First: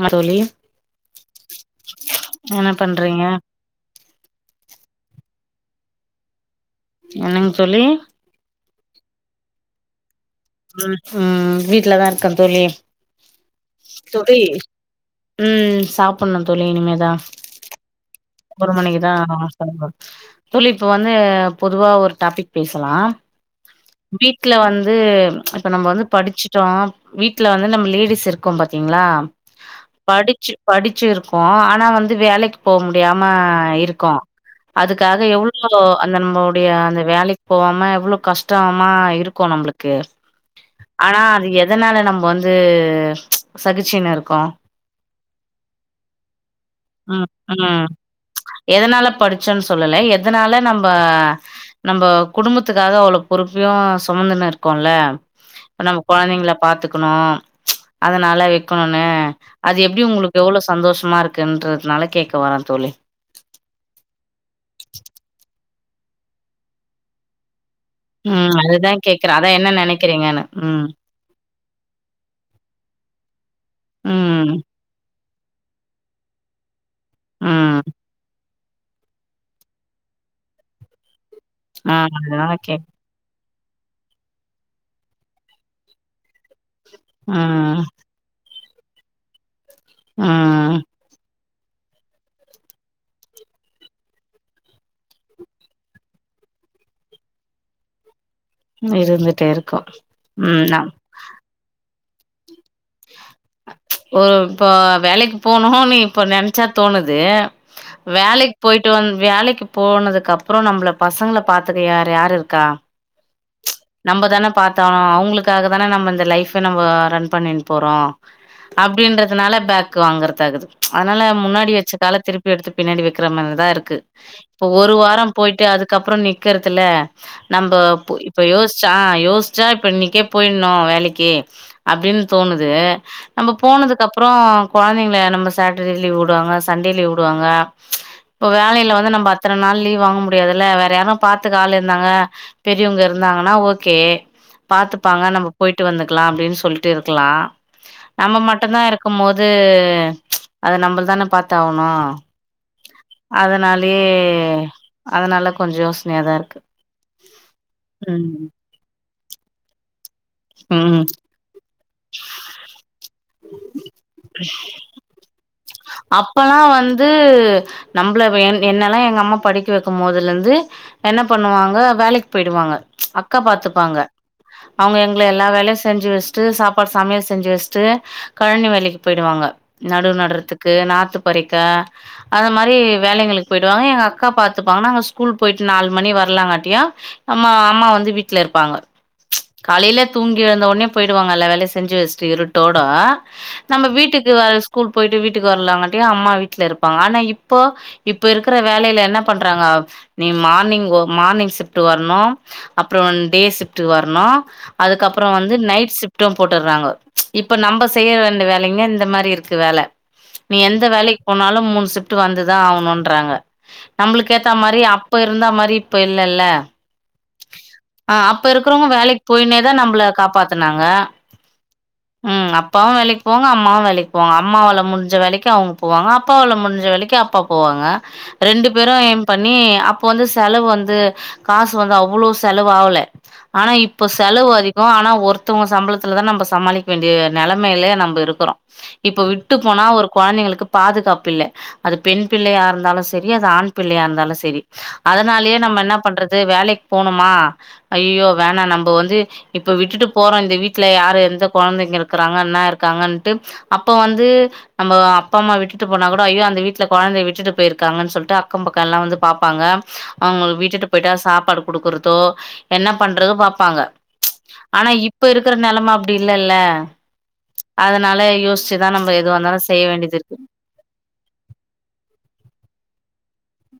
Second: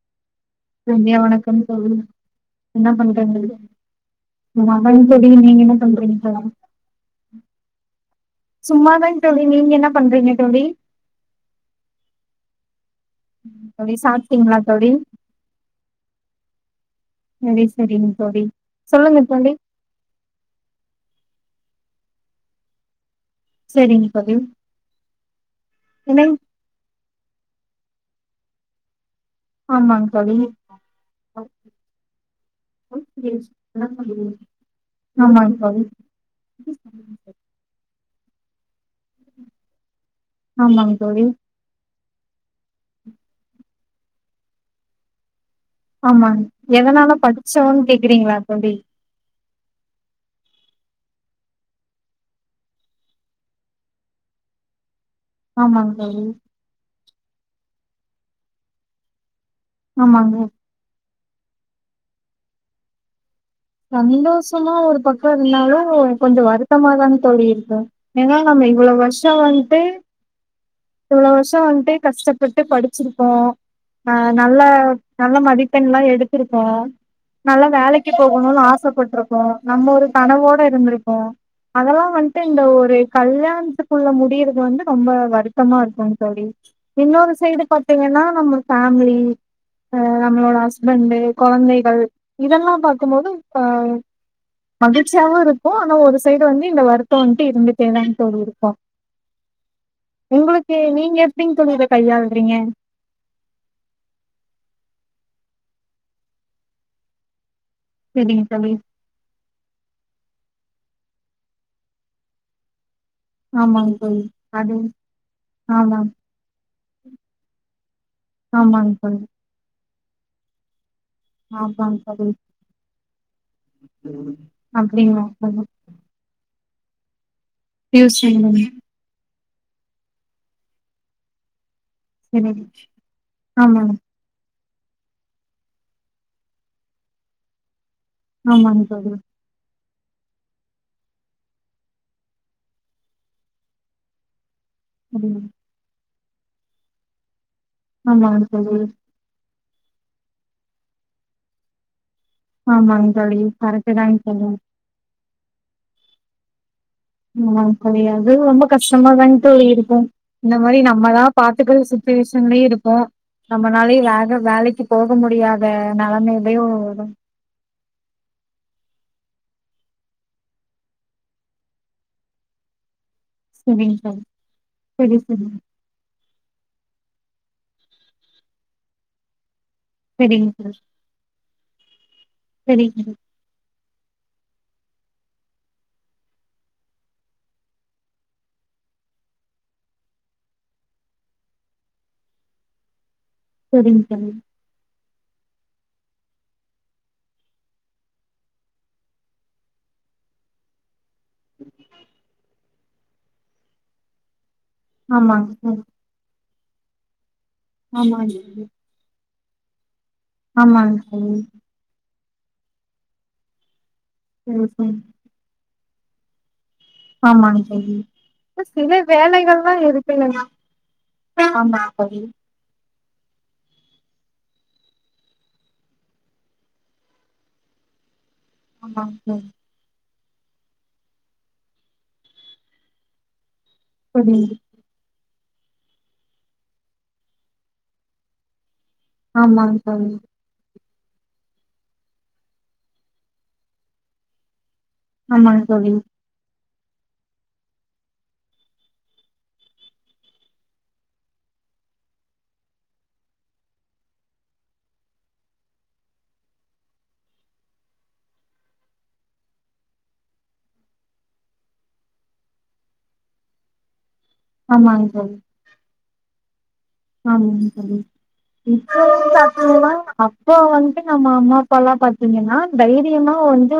ஆ தோழி இனிய வணக்கம் தோழி என்ன பண்றீங்க தோழி [unintelligible] நீங்க என்ன பண்றீங்க தோழி என்னங்க தோழி சும்மாதா தோழி நீங்க என்ன பண்றீங்க தோழி ம் வீட்டுலதா இருக்கே தோழி தோழி சாப்டிங்ளா தோழி ம் சாப்புணு தோழி இனிமேதா சரி சரிங்க தோழி ஒரு மணிக்குதா சொல்லுங்க தோழி [unintelligible] தோழி இப்போ வந்து பொதுவா ஒரு டாபிக் பேசலா சரிங்க தோழி வீட்ல வந்து இப்ப நம்ப வந்து என்னங் படிச்சிட்டோ வீட்ல வந்து நம்ம லேடிஸ் இருக்கோ பாத்தீங்களா ஆமாங் தோழி படிச்சு படிச்சு இருக்கோ ஆனா வந்து வேலைக்கு போ முடியாம இருக்கோ அதுக்காக ஆமாங் எவ்வளோ தோழி அந்த நம்மலோடைய அந்த வேலைக் போவாம எவ்வளோ கஷ்டமா இருக்கு நம்பளுக்கு ஆமாங் ஆனா தோழி அது எதனால நம்ம வந்து சகிச்சினுு இருக்கோ ஆமா எதனால படிச்சோன்னு கேக்குறீங்களா தோழி நல்ல படிச் ச்சோன்னு சொல்லல எதனால நம்ப நம்போ குடும்பத்துக்காக அவ்ளவு பொறுப்பையு சுமந்துன்னு இருக்கோல்ல இப்ப ஆமாங் நம்ம தோழி கொழந்தைங்கள பாத்துக்கணு அதனால விக்கணுன்னு அது எப்டி ஆமாங்க உங்களுக்கு எவ்வளோ சந்தோஷமா இருக்குன்றதுனால கேட்க வரே தோழி சந்தோஷமா ஒரு பக்க இருந்தாலு கொஞ்ச வருத்தமாதா தோழி இருக்கு ஏனா ம் நம்ம அதுதா இவ்வளோ வருஷோ கேக்குறே அதா என்ன வன்ட்டு நெனைக்கிறீங்கன்னு ம் இவ்வளோ வருஷ வந்து கஷ்டப்பட்டு படிச்சிருப்போ அ ம் நல்ல நல்ல மதிப்பெண்லா எடுடத்திருப்போ நல்ல ம் வேலைக்கி எவளோ ஆசைப்பட்டிருக்கோ நம்ம ஒரு கனவோட இருந்திருக்கோ ஆ அதெல்லா வன்ட்டு அதனால இந்த கேக் ஒரு கல்யாணத்துக்குள்ள முடியிறது வந்து ரொம்ப வருத்தமா இருக்கு தோழி இன்னொரு சைடு ம் பாத்தீங்கன்னா நம்ம ஃபேமிலி அ நம்மளோட ம் ஹஸ்பண்டு கொழந்தைகள் இதெல்லா பாக்கும் போது இப்ப மகிழ்ச்சியாவு இருக்கு ஆனா ஒரு சைடு வந்து இந்த வருத்த வந்துட்டு இருந்துடேதா தோழி இரு இருந்துட்டே இருக்கோ ம் உங்களுக்கு நா நீங்க எப்டிங்க தோழி கையாளுறீங்க ஒரு இப்போ வேலைக்கு போனும்னு இப்ப நெனச்சா தோணுது செரிங்க வேலைக்கு தோழி போயிட்டு வந் வேலைக்கு போனதுக்கு அப்புற நம்பள பசங்கள பாத்துக்க யார் யார் இருக்கா ஆமாங் நம்ப தானே பாத்தாகனு அவுங்களுக்காக தானே நம்ம இந்த லைஃப நம்ம ரன் பண்ணிட்டு போறோ ஆமாங்க தோழி அப்டின்றதுனால பேக்கு வாங்கற தாகுது அதனால முன்னாடி வச்ச ஆமாங்க கால தோழி திருப்பி எடுத்து பின்னாடி வக்கிற மாதிரிதா இருக்கு இப்ப ஒரு அப்டிங்களா வாரம் தோழி போயிட்டு அதுக்கப்பறோ நிக்கறதுல நம்ப இப்ப டியூஸ்டேங்களா யோசி டா யோசிச்சா இப்ப இன்னைக்கே போயிரனு வேலைக்கி அப்டின்னு சரிங்க தோணுது நம்ம ஆமாங்க போனதுக்கு அப் அப்பறோ கொழந்தைங்கள நம்ம சாட்டர்டே லீவ் உடுவாங்க சண்டே லீவ் உடுவாங்க இப்போ ஆமாங்க வேலையில வந்து தோழி நம்ம அத்தன நாள் லீவ் வாங்க முடியாதுல்ல வேற யாரும் பாத்துக ஆள் இருந்தாங்க பெரியவங்க இருந்தாங்கன்னா ஓகே பாத்துப்பாங்க ம் நம்ம போயிட்டு வந்துக்கலா அப்டின்னு சொல்லிட்டு இருக்லா நம்ம ஆமாங்க மட்டுதா தோழி இருக் பாக்கும் போது அத நம்ம தானே பாத்து ஆவணு ஆமாங்க தோழி கரெக்ட்டு அதனாலயே தாங்க தோழி அதனால கொஞ்சோ யோசனையாதா இருக்கு அதலா கெடையாது ம் ரொம்ப கஷ்டமாதாங் தோழி இருக்கும் இந்த மாரி ம் நம்மதா பாத்துக்கற சு பேசங்களே இருக்கோம் நம்மளாலயே வேக வேலைக்கு போக முடியாது அப்பல்லாம் வந்து நம்பளவே எ என்னெல்லாம் எங்க அம்மா படிக்க வைக்கும் போதுல இருந்து என்ன பண்ணுவாங்க வேலைக் போய்டுவாங்க அக்கா பாத்துப்பாங்க சரிங்க அவுங்க தோழி எங்கள எல்லா சரி சரி வேலயு செஞ்சு வச்ட்டு சாப்பாடு சமையல் செஞ்சு வச்ட்டு கழனி வேலைக்கு போயிடுவாங்க நடுவு சரிங்க நட்றதுக் கு தோழி நாத்து பறிக்க அந்த மாரி சரிங்க வேலைகளுக் போயிடுவாங்க எங்க அக்கா பாத்துப்பாங்க நாங்க ஸ்கூல் போயிட்டு நாலு மணி வரலாங்காட்டியு அம்மா அம்மா வந்து வீட்ல இருப்பாங்க காலைல தூங்கி எழுந்த ஒடனே போய்டுவாங்க எல்லா வேலையு செஞ்சி வச்ட்டு இருட்டோட நம்ம சரிங்க தோழி வீட்டுக்கு வர ஸ்கூல் போயிட்டு விட் டுக்கு வரலாங்காட்டியு அம்மா வீட்ல இருப்பாங்க ஆனா இப்போ இப்ப இருக்கிற வேலையில என்ன பண்றாங்க நீ மார்னிங் மார்னிங் ஷிப்ட் வரணும் அப்பறம் டே ஷிப்டு வரணும் அதுக்கப்புற ஆமாங்க வந்து தோழி நைட் ஷிப்ட்டு போட்டற்றாங்கோ இப்ப நம்ப செய்ய ஆமாங்க வேண்டி தோழி வேலைங்க இந்த மாரி இருக்கு வேல நீ எந்த ஆமாங்க வேலைக் தோழி போனாலு மூணு ஷிப் டு வந்துதா அவணுன்றாங்க நம்புளுக்கு ஏத்த ம் மாரி ம் அப்ப இருந்தா மாரி இப்ப இல்லல்ல ஆமாங் தோழி ஆ அப்ப இருக்கிறவங்க சில வேலைக்கு போயினேதா வேலைகள்லா நம்மள இருக்கு காப்பாத்துனாங்க இல்லங்களா ஆமா தோழி ம் அப்பாவும் வேலைக்கு போவாங்க அம்மாவ வேலைக்கு போவாங்க அம்மாவல முடிஞ்ச வேலைக்கு அவுங்க போவாங்க அப்பாவால முடிஞ்ச வேலைக்கு அப்பா போவாங்க ரெண்டு பேரு ஆமாங்க ஏம் தோழி பண்ணி அப்போ வந்து செலவு வந்து காசு வந்து அவ்ளோ செலவு ஆவல ஆனா இப்ப செலவு புரியுது அதி கு ஆனா ஒருத்தவுங்க சம்பளத்துலதா நம்ப சமாளிக்க வேண்டிய நெலமையிலே நம்ப இருக்கறோ இப்ப விட்டு ஆமாங்க போனா ஒரு தோழி கொழந்தைங்களுக்கு பாதுகாப்பு இல்ல அது பெண் பிள்ளையா இருந்தாலு செரி அது ஆண் பிள்ளையா இருந்தாலு செரி அதனாலயே ஆமாங்க நம்ம தோழி என்ன பண்றது வேலைக்கு போணுமா ஐயயோ வேணா நம்ம வந்து இப்ப விட்டுட்டு போறோம் இந்த வீட்டுல யாரு எந்த குழந்தைங்க இருக்கறாங்க என்ன இருக்காங்கன்னுட்டு அப்ப வந்து நம்ம அப்பா அம்மா விட்டு போனா கூட ஐயோ அந்த வீட்ல குழந்தைய விட்டு போயிருக்காங்கன்னு சொல்லிட்டு அக்கம் பக்கம் எல்லாம் வந்து பாப்பாங்க அவுங்கள விட்டுட்டு போயிட்டா சாப்பாடு குடுக்குறதோ என்ன பண்றதோ பாப்பாங்க ஆனா ஆமாங்க இப்ப இருக்கற நெலம அப்டி இல்லல்ல ஆமாங் தோழி அதனால யோசிச்சுதா இப்போ நம்ம வந்து எதுவா இருந்தாலு செய்ய அப்டிங்னா வேண்டியது இருக்கு அப்போ வந்து நம்ம அம்மா அப்பால்லாம் பாத்தீங்கன்னா தைரியமா வந்து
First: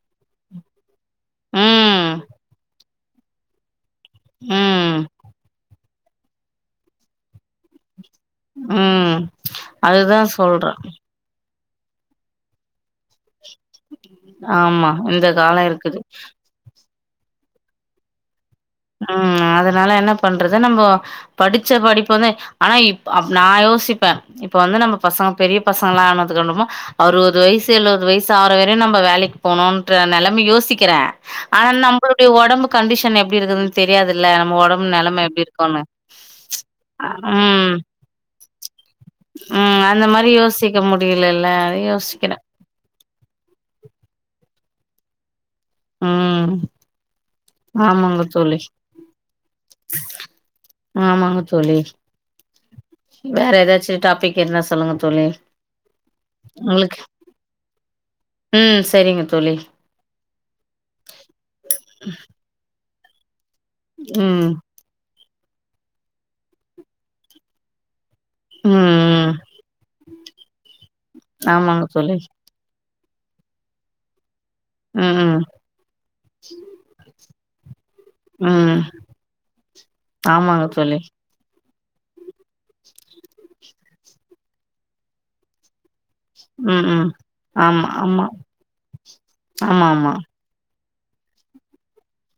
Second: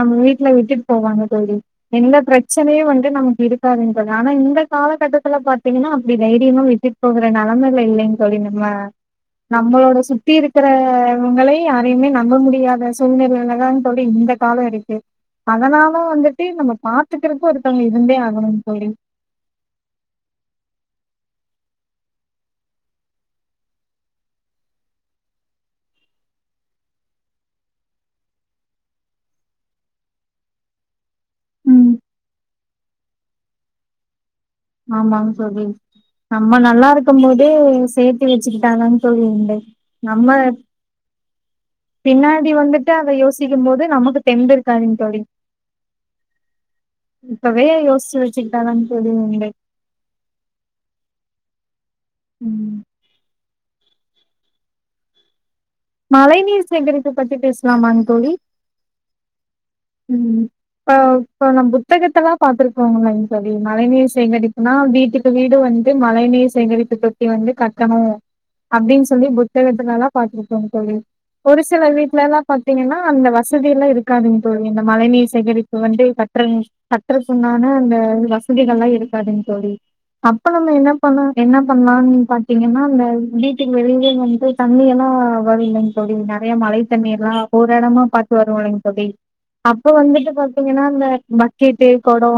நம்ம வீட்ல விட்டுட் போவாங்க தோழி ம் எல்லா பிரச்சனயு வந்து நமக் இருக்காதுங் ஆனா இந்த ம் காலகட்டத்துல பாத்தீங்கனா அப்டி தைரியமா விட்டுட் போகற நெலமைல இல்லைங் சொல்லிர்னுமா ம் நம்மளோட அதுதா சுத்தி இருக்கற சொல்றே அவங்கள யாரையுமே நம்ப முடியாத சூழ்நிலையில தான் தோழி இந்த காலம் ஆமா இருக்கு இந்த கால அதனால இருக்குது வந்துட் ட்டு நம்ம பாத்துக்கிறக்கும் ஒருத்தவங்க இருந்தே ஆகணும்னு தோழி அ அ அதனால என்ன பண்றது நம்போ படிச்ச படிப்பு தான் ஆனா இப் நா யோசிப்பேன் இப்ப வந்து நம்ம பசங்க பெரிய பசங்கலா ஆனதுக்கென்னமோ அறுவது வயசு எழுவது வயசு ஆவர வரையு நம்ப வேலைக்கு போணுன்ற நெலமை யோசிக்கிற ஆனா ம். நம்மளுடைய உடம்பு கண்டிஷன் எப்டி இருக்குதுன்னு தெரியாதுல்ல நம்ம உடம் ஆமா தோழி நம்ம நல்லா இருக்கும் போதே ம் சேர்த்து வச்சுக்கிட்டாங்க தோழி இல்லை ம் அந்த மாரி நம்ம யோசிக்க முடியலல்ல அது யோசிக்கிறே பின்னாடி வந்து ட அத யோசிக்கு போது நமக்கு தெம்பு இருக்காதுங் தோழி ம் இப்பவே யோச்சி ஆமாங்க வச்சி தோழி கிட்டாதா தோழி உண்டு ஆமாங்க தோழி ம் வேற ஏதாச்சி டாபிக் இருந்தா சொல்லுங்க தோழி மழைநீீர் உங்களுக்கு சேகரிப்பு பத்தி பேசலாமா தோழி ம் சரிங்க தோழி ம் இப்ப இப்ப நம்ப புத்தகத்தெல்லா பாத்து இருப்போங்களே தோழி மழை நீர் ம் சேகரிப்புனா வீட்டு இந்த வீடு வந்து மழை நீர் சேகரிப்பு தொட்டி வந்து கட்டணு ம் அப்டின்னு சொல்லி ம் புத்தகத்துலாலா பாத்து இருப்போ தோழி ஒரு சில ஆமாங்க தோழி வீட்லல்லா பாத்தீங்கன்னா அந்த வசதி எல்லா இருக்காதுங்க தோழி இந்த ம் மழைநீர் ம் சேகரிப்பு வந்து கட்ற கட்டுறக்குன்னான அந்த ம் வசதிகள்லா இருக்காதுன்னு தோழி அப்ப ஆமாங்க நம்ம என்ன தோழி பண்ண என்ன பண்ணலாம்னு பாத்தீங்கன்னா அந்த வீட்டுக்கு வெளியே வந்து தண்ணி எல்லா வரு இல்லைங் தோழி நிறையா மழ ம் ம் தண்ணீர் எல்லா ஒரு ஆமா இடமா ஆமா பாத்து வரு இல்லைங் தோழி ஆமா அப்ப ஆமா வந்துட்டு பாத்தீங்கன்னா இந்த பக்கெட்டு கொடோ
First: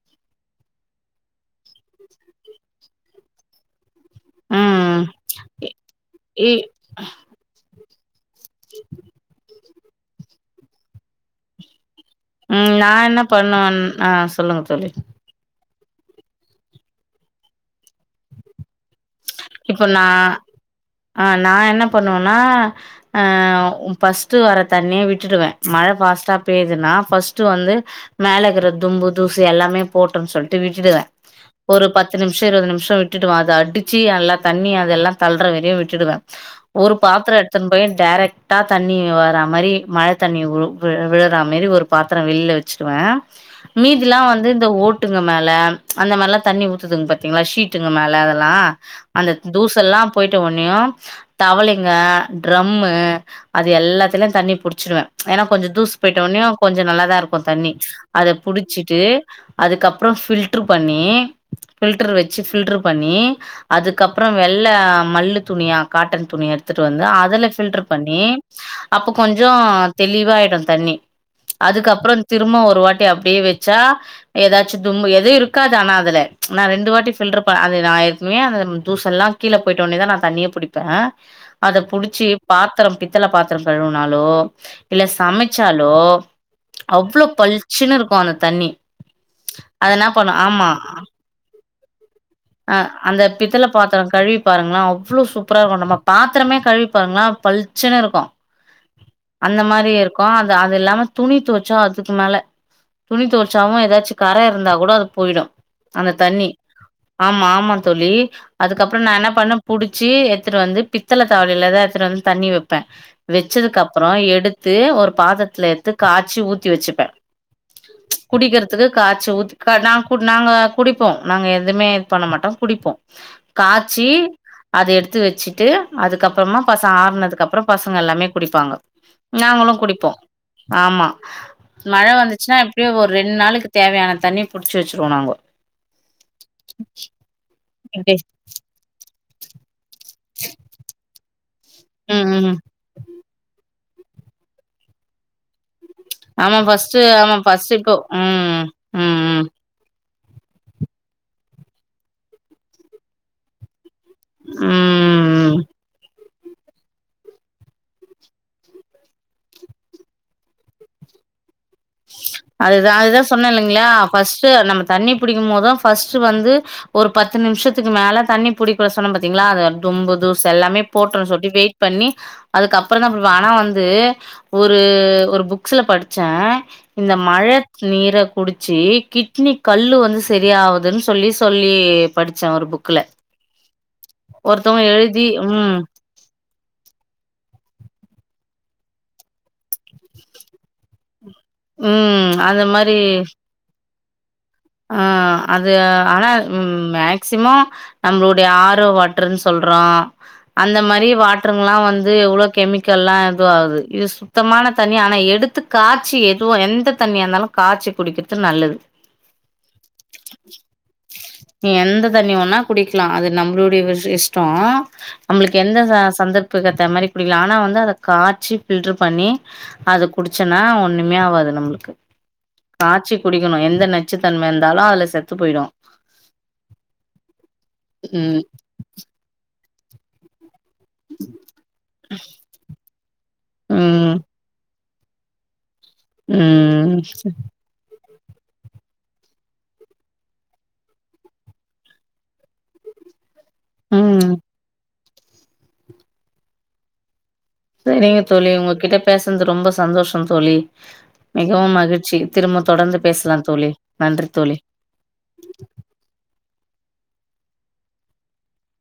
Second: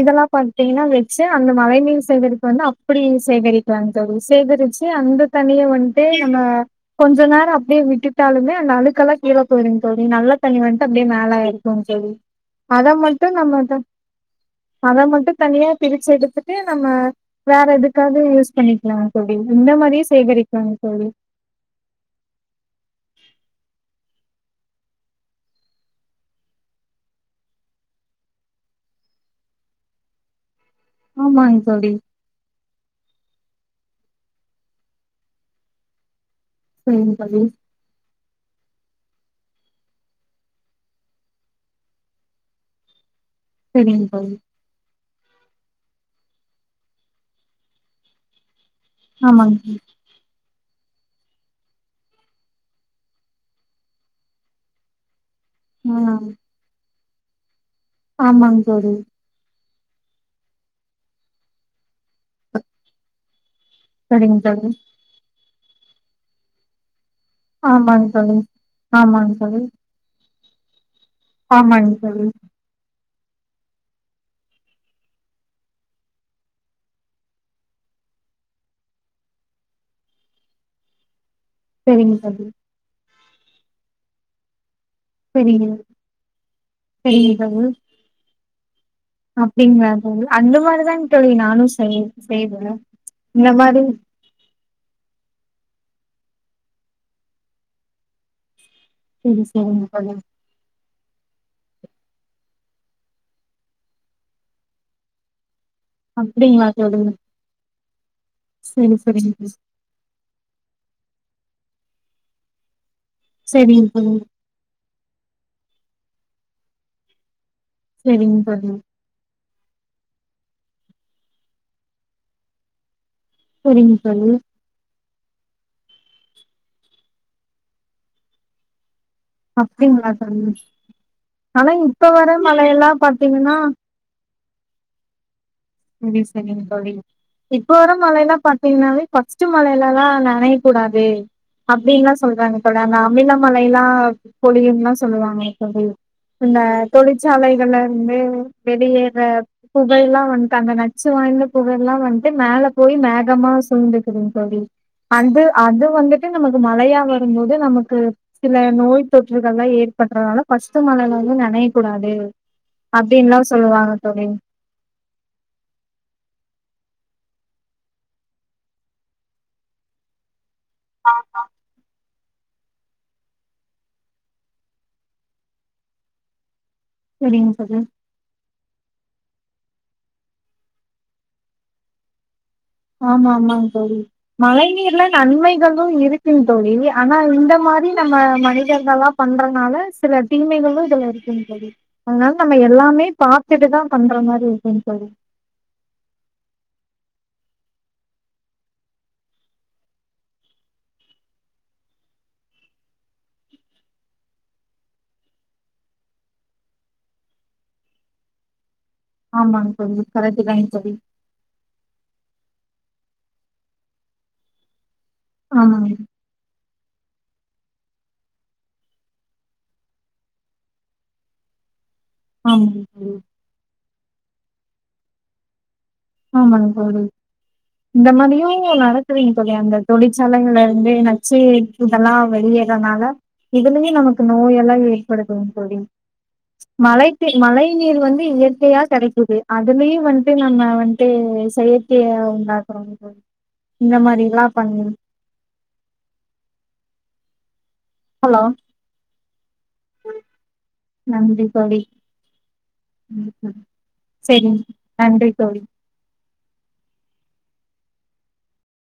இதெல்லா பாத்தீங்கன்னா வச்சி அந்த மழ நீீர் சேகரிப்பு வந்து அப்டி சேகரி ப்பாங்க தோழி சேகரிச்சி ம் அந்த தண்ணிய இ வண்ட்டு நம்ம இ கொஞ்சோ நேரோ அப்டியே விட்டு விட்டாலுமே அந்த அழுக்கல்லா கீழ போயிரு தோழி நல்ல தண்ணி வண்ட்டு அப்டியே மேல இருக்கு தோழி ம் அத நா என்ன மட்டு நம்ம த பண்ணுவேன் ஆ சொல்லுங்க தோழி அத மட்டு தனியா பிரிச்சி எடுத்துட்டு நம்ம வேற எதுக்காவது யூஸ் பண்ணிக்கலா எப்டி இந்த இப்ப மாரியே நா சேகரிக்கனு தோழி நா என்ன பண்ணுவன்னா அ ஃபர்ஸ்ட்டு வர தண்ணிய விட்டுடுவே மழ ஃபாஸ்ட்டா பெய்யிதுன்னா ஃபர்ஸ்ட்டு வந்து மேல இருக்கற தும்பு தூசு எல்லாமே போட்டுன்னு சொல் ட்டு விட்டுடுவே ஆமாங்க ஒரு தோழி. பத்து நிமிஷோ இருவது நிமிஷோ விட்டுடுவே அத அடி ச்சில்லா தண்ணி அதெல்லா தள்ளற வரையும் விட்டுடுவே ஒரு சரிங்க பாத்தரம் தோழி, எடுத்து போயி டைரக்ட்டா தண்ணி வர்ற மாரி மழ தண்ணி விழு விழுறா மாரி ஒரு பாத்தரம் வெளியில வச்சி ச்சிருவேன் சரிங்க மீதில்லாம் தோழி. வந்து இந்த ஓட் ட்டுங்க மேல அந்த மாரி எல்லாம் தண்ணி ஊத்துங்க பாத்தீங்களா ஷீட்டுங்க மேல அதெல்லா அந்த ஆமாங்க. தூசெல்லா போயிட்ட ஒன்னியும் தவளைங்க ட்ரம்மு அது எல்லாத்துலயும் தண்ணி புடிச்சிடுவே ஏன்னா கொஞ்சோ தூசு ஆ போயிட்ட ஒனனே கொஞ்சோ நல்லாதா இருக்கு தண்ணி அத ஆமாங்க தோழி. புடிச்சிட்டு அதுக்கப்றோ பில்டர் பண்ணி பில்டர் வச்சி பில்டர் பண்ணி அதுக்கப்றோ சரிங்க தோழி. வெள்ள மல்லு துணியா காட்டன் துணியா எடுத்துட்டு வந்து அதுல பில்டர் ஆமாங்க பண்ணி தோழி அப்ப ஆமாங்க கொஞ்சோ தோழி தெளிவாயிடும் தண்ணி ஆமாங்க அதுக்கப்றோ தோழி திரும்ப ஒரு வாட்டி அப்டியே வச்சா ஏதாச்சியும் தும்பு எதுவும் இருக்காது ஆனா அதுல நா ரெண்டு வாட்டி பில்டர் அது நா எப்பையுமே அதுல தூசு எல்லா கீழ போயிட்ட உடனேதா நா தண்ணியே புடிப்பே அத சரிங்க புடிச்சி தோழி பாத் பாத்திரம் பித்தள பாத்திரம் கழுவுனாலோ இல்ல சரிங்க சமைச்சாலோ அவ்ளோ சரிங்க தோழி பளிச்சின்னு இருக்கும் அந்த தண்ணி அப்டிங்களா அது என்ன தோழி பண்ணு அந்த ஆமா மாரிதாங் தோழி நானு செய் செய்வே அ அந்த இந்த பித்தள மாரி பாத்திரோ கழுவி பாருங்களா அவ்ளோ சூப்பரா இருக்கும் நம்ம பாத்தரமே கழுவி பாருங்களே பளிச்சின்னு இருக்கும் சரி அந்த சரிங்க மாரி தோழி இருக்கும் அது அது இல்லாம துணி துவச்சா அதுக்கு மேல துணி துவச்சாவும் ஏதாச்சும் கர இருந்தா கூட அது போயிடும் அந்த தண்ணி அப்டிங்களா தோழி ஆமா ஆமா தோழி சரி அதுக்கப்றோ நா என்ன சரிங்க பண்ணே தோழி புடி ச்சி எடுத்துட்டு வந்து பித்தள தவளையிலதா எத்துன்னு வந்து தண்ணி வெப்பே வச்சதுக்கு சரிங்க அப்பறோ தோழி எடுத்து த்து ஒரு பாத்தரத்துல எத்து காச்சி ஊத்தி வச்சுப்பே சரிங்க தோழி குடிக்கிறதுக்கு காச்சி ஊத்தி க நா நாங்க குடிப்போம் நாங்க எதுவுமே இது பண்ண மாட்டோ குடிப்போ சரிங்க காச்சி தோழி அத எடுத்து வச்சிட்டு அதுக்கப்றமா பச ஆறுனதுக்கப்றோ பசங்க எல்லாமே குடிப்பாங்க நாங்களு குடிப்போ அப்டிங்களா தோழி ஆமா ஆனா இப்ப மழ வர வந்துச்சுனா எப்டியு மழையெல்லா ஒரு ரெண்ட் பாத்தீங்கன்னா நாளுக்கு தேவையான தண்ணி புடிச்சு வெச்சிருவோ நாங்கோ இது சரிங் இப்ப வர மழை எல்லா பா்த்தீங்னாவே கொஸ் ச்ச மழைலல்லா நனையாக் கூடாது அப்டின்லா ம் ம் சொல்றாங்க தோ நாங்க அமில மழைலா பொழியும்லா சொல்லுவாங்க தோழி ஆமா இந்த ஃபர்ஸ்ட்டு ஆமா ஃபர்ஸ்ட் இப்போ தொழிற்சாலைகள்லருந்து ம் வெளியேர்ற ம் ம் புகைல்லா வந்ட்டு அந்த நச்சு வாய்ந்த புகைல்லா வந்ட்டு மேல போய் மேகமா சூழ்ந்து செரிங் தோழி அந்து ம் அது வந்துட்டு நமக்கு மழையா வரும்போது நமக்கு சில நோய் தொற்றுகள்ல ஏற்பட்றனால ஃபஸ்ட்டு மழைல வந்து நனை அதுதா அதுதா சொன்னேல்லைங்ளா சொல்லுவாங்க தோழி ஃபஸ்ட்டு நம்ம தண்ணி பிடிக்கும் போத் தா ஃபஸ்ட்டு வந்து ஒரு பத்து நிம்ஷத்துக்கு மேல தண்ணி புடிக்க சொன்ன பாத்தீங்ளா அது டொன்பது செல்லாமே போட்ற சொல்லி வெய்ட் பண்ணி அதுக்கப்பறந்தா ப்ரோ ஆனா வந்து ஒரு ஒரு புக்ஸ்ல படிச்சே இந்த மழ சரிங்க தோழி நீர குடிச்சு கிட்னி கல்லு வந்து சரியாவ்துன் சொல்லி சொல்லி படிச்சே ஒரு புக் ஆமாமாங் தோழி மழை நீர்ல எழுதி ம் நன்மைகளு இருக் ம் தோழி ஆனா இந்த மாரி நம்ம மனிதர்கள்லா பண்றதுனால சில தீமைகளு இதுல இருக்குங் தோழி அதனால ம் நம்ம அந்த மாரி எல்லாமே பாத்துட்டுதா பண்ற மாரி இருக்குங் ஆ தோழி அது ஆனா ம் மேக்சிமோ நம்ளுடைய ஆரோ வாட்ருன் சொல்றோ அந்த மாரி வாட்ருங்லா வந்து எவ்ளோ கெமிக்கல்லா எது ஆகுது யூஸ் சுத்தமான தண்ணி ஆனா எடுத்து காச்சி எதுவு எந்த தண்ணியார்ந்தாலு காச்சி குடிக்கிர்து நல்லது ஆமாங் தோழி கரெட்டு தாங் தோழி நீ எந்த தண்ணிய வோனா குடிக்லா அது நம்ளுடைய விஷ் இஷ்டோ நம்ளுக்கு எந்த ஆமாங் ச சந்தர்ப் ப்புக்கேத்த மாரி குடிக்லா ஆனா வந்து அத காச்சி பில்டர் பண்ணி அது குடிச்சன்னா ஒண்ணுமே ஆவாது நம்ளுக்கு ஆமாங் தோழி காச்சி குடிக்கணு எந்த நச்சுத்தன்ம இருந்தாலு அதுல செத்து போய்டு ஆமாங் தோழி இந்த ம் மாரியு நடகுதுங் தோழி அந்த தொழிற்சாலைகல்ல பே நச்சு இதெல்லா வெளியேறனால இதுலயே ம் நமக்கு நோய் எல்லா ஏய் படிக்கணுங் தோழி ம் மழைக்கு மழை ன் நீர் வந்து இயற்கையா கெடைக்குது அதுலயு வந்து நம்ம வந் ட்டு செயற்கைய உண்டாக்கறாங் தோழி இந்த ம் மாரில்லா பண் செரிங்க ஹலோ தோழி உங்ககிட்ட பேசுனது ரொம்ப சந்தோஷோ தோழி நன்றி மிகவும் தோழி மகிழ்ச்சி திரும்ப தொடர்ந்து பேஸ்லாந் தோழி நன்றி தோழி சரிங் நன்றி தோழி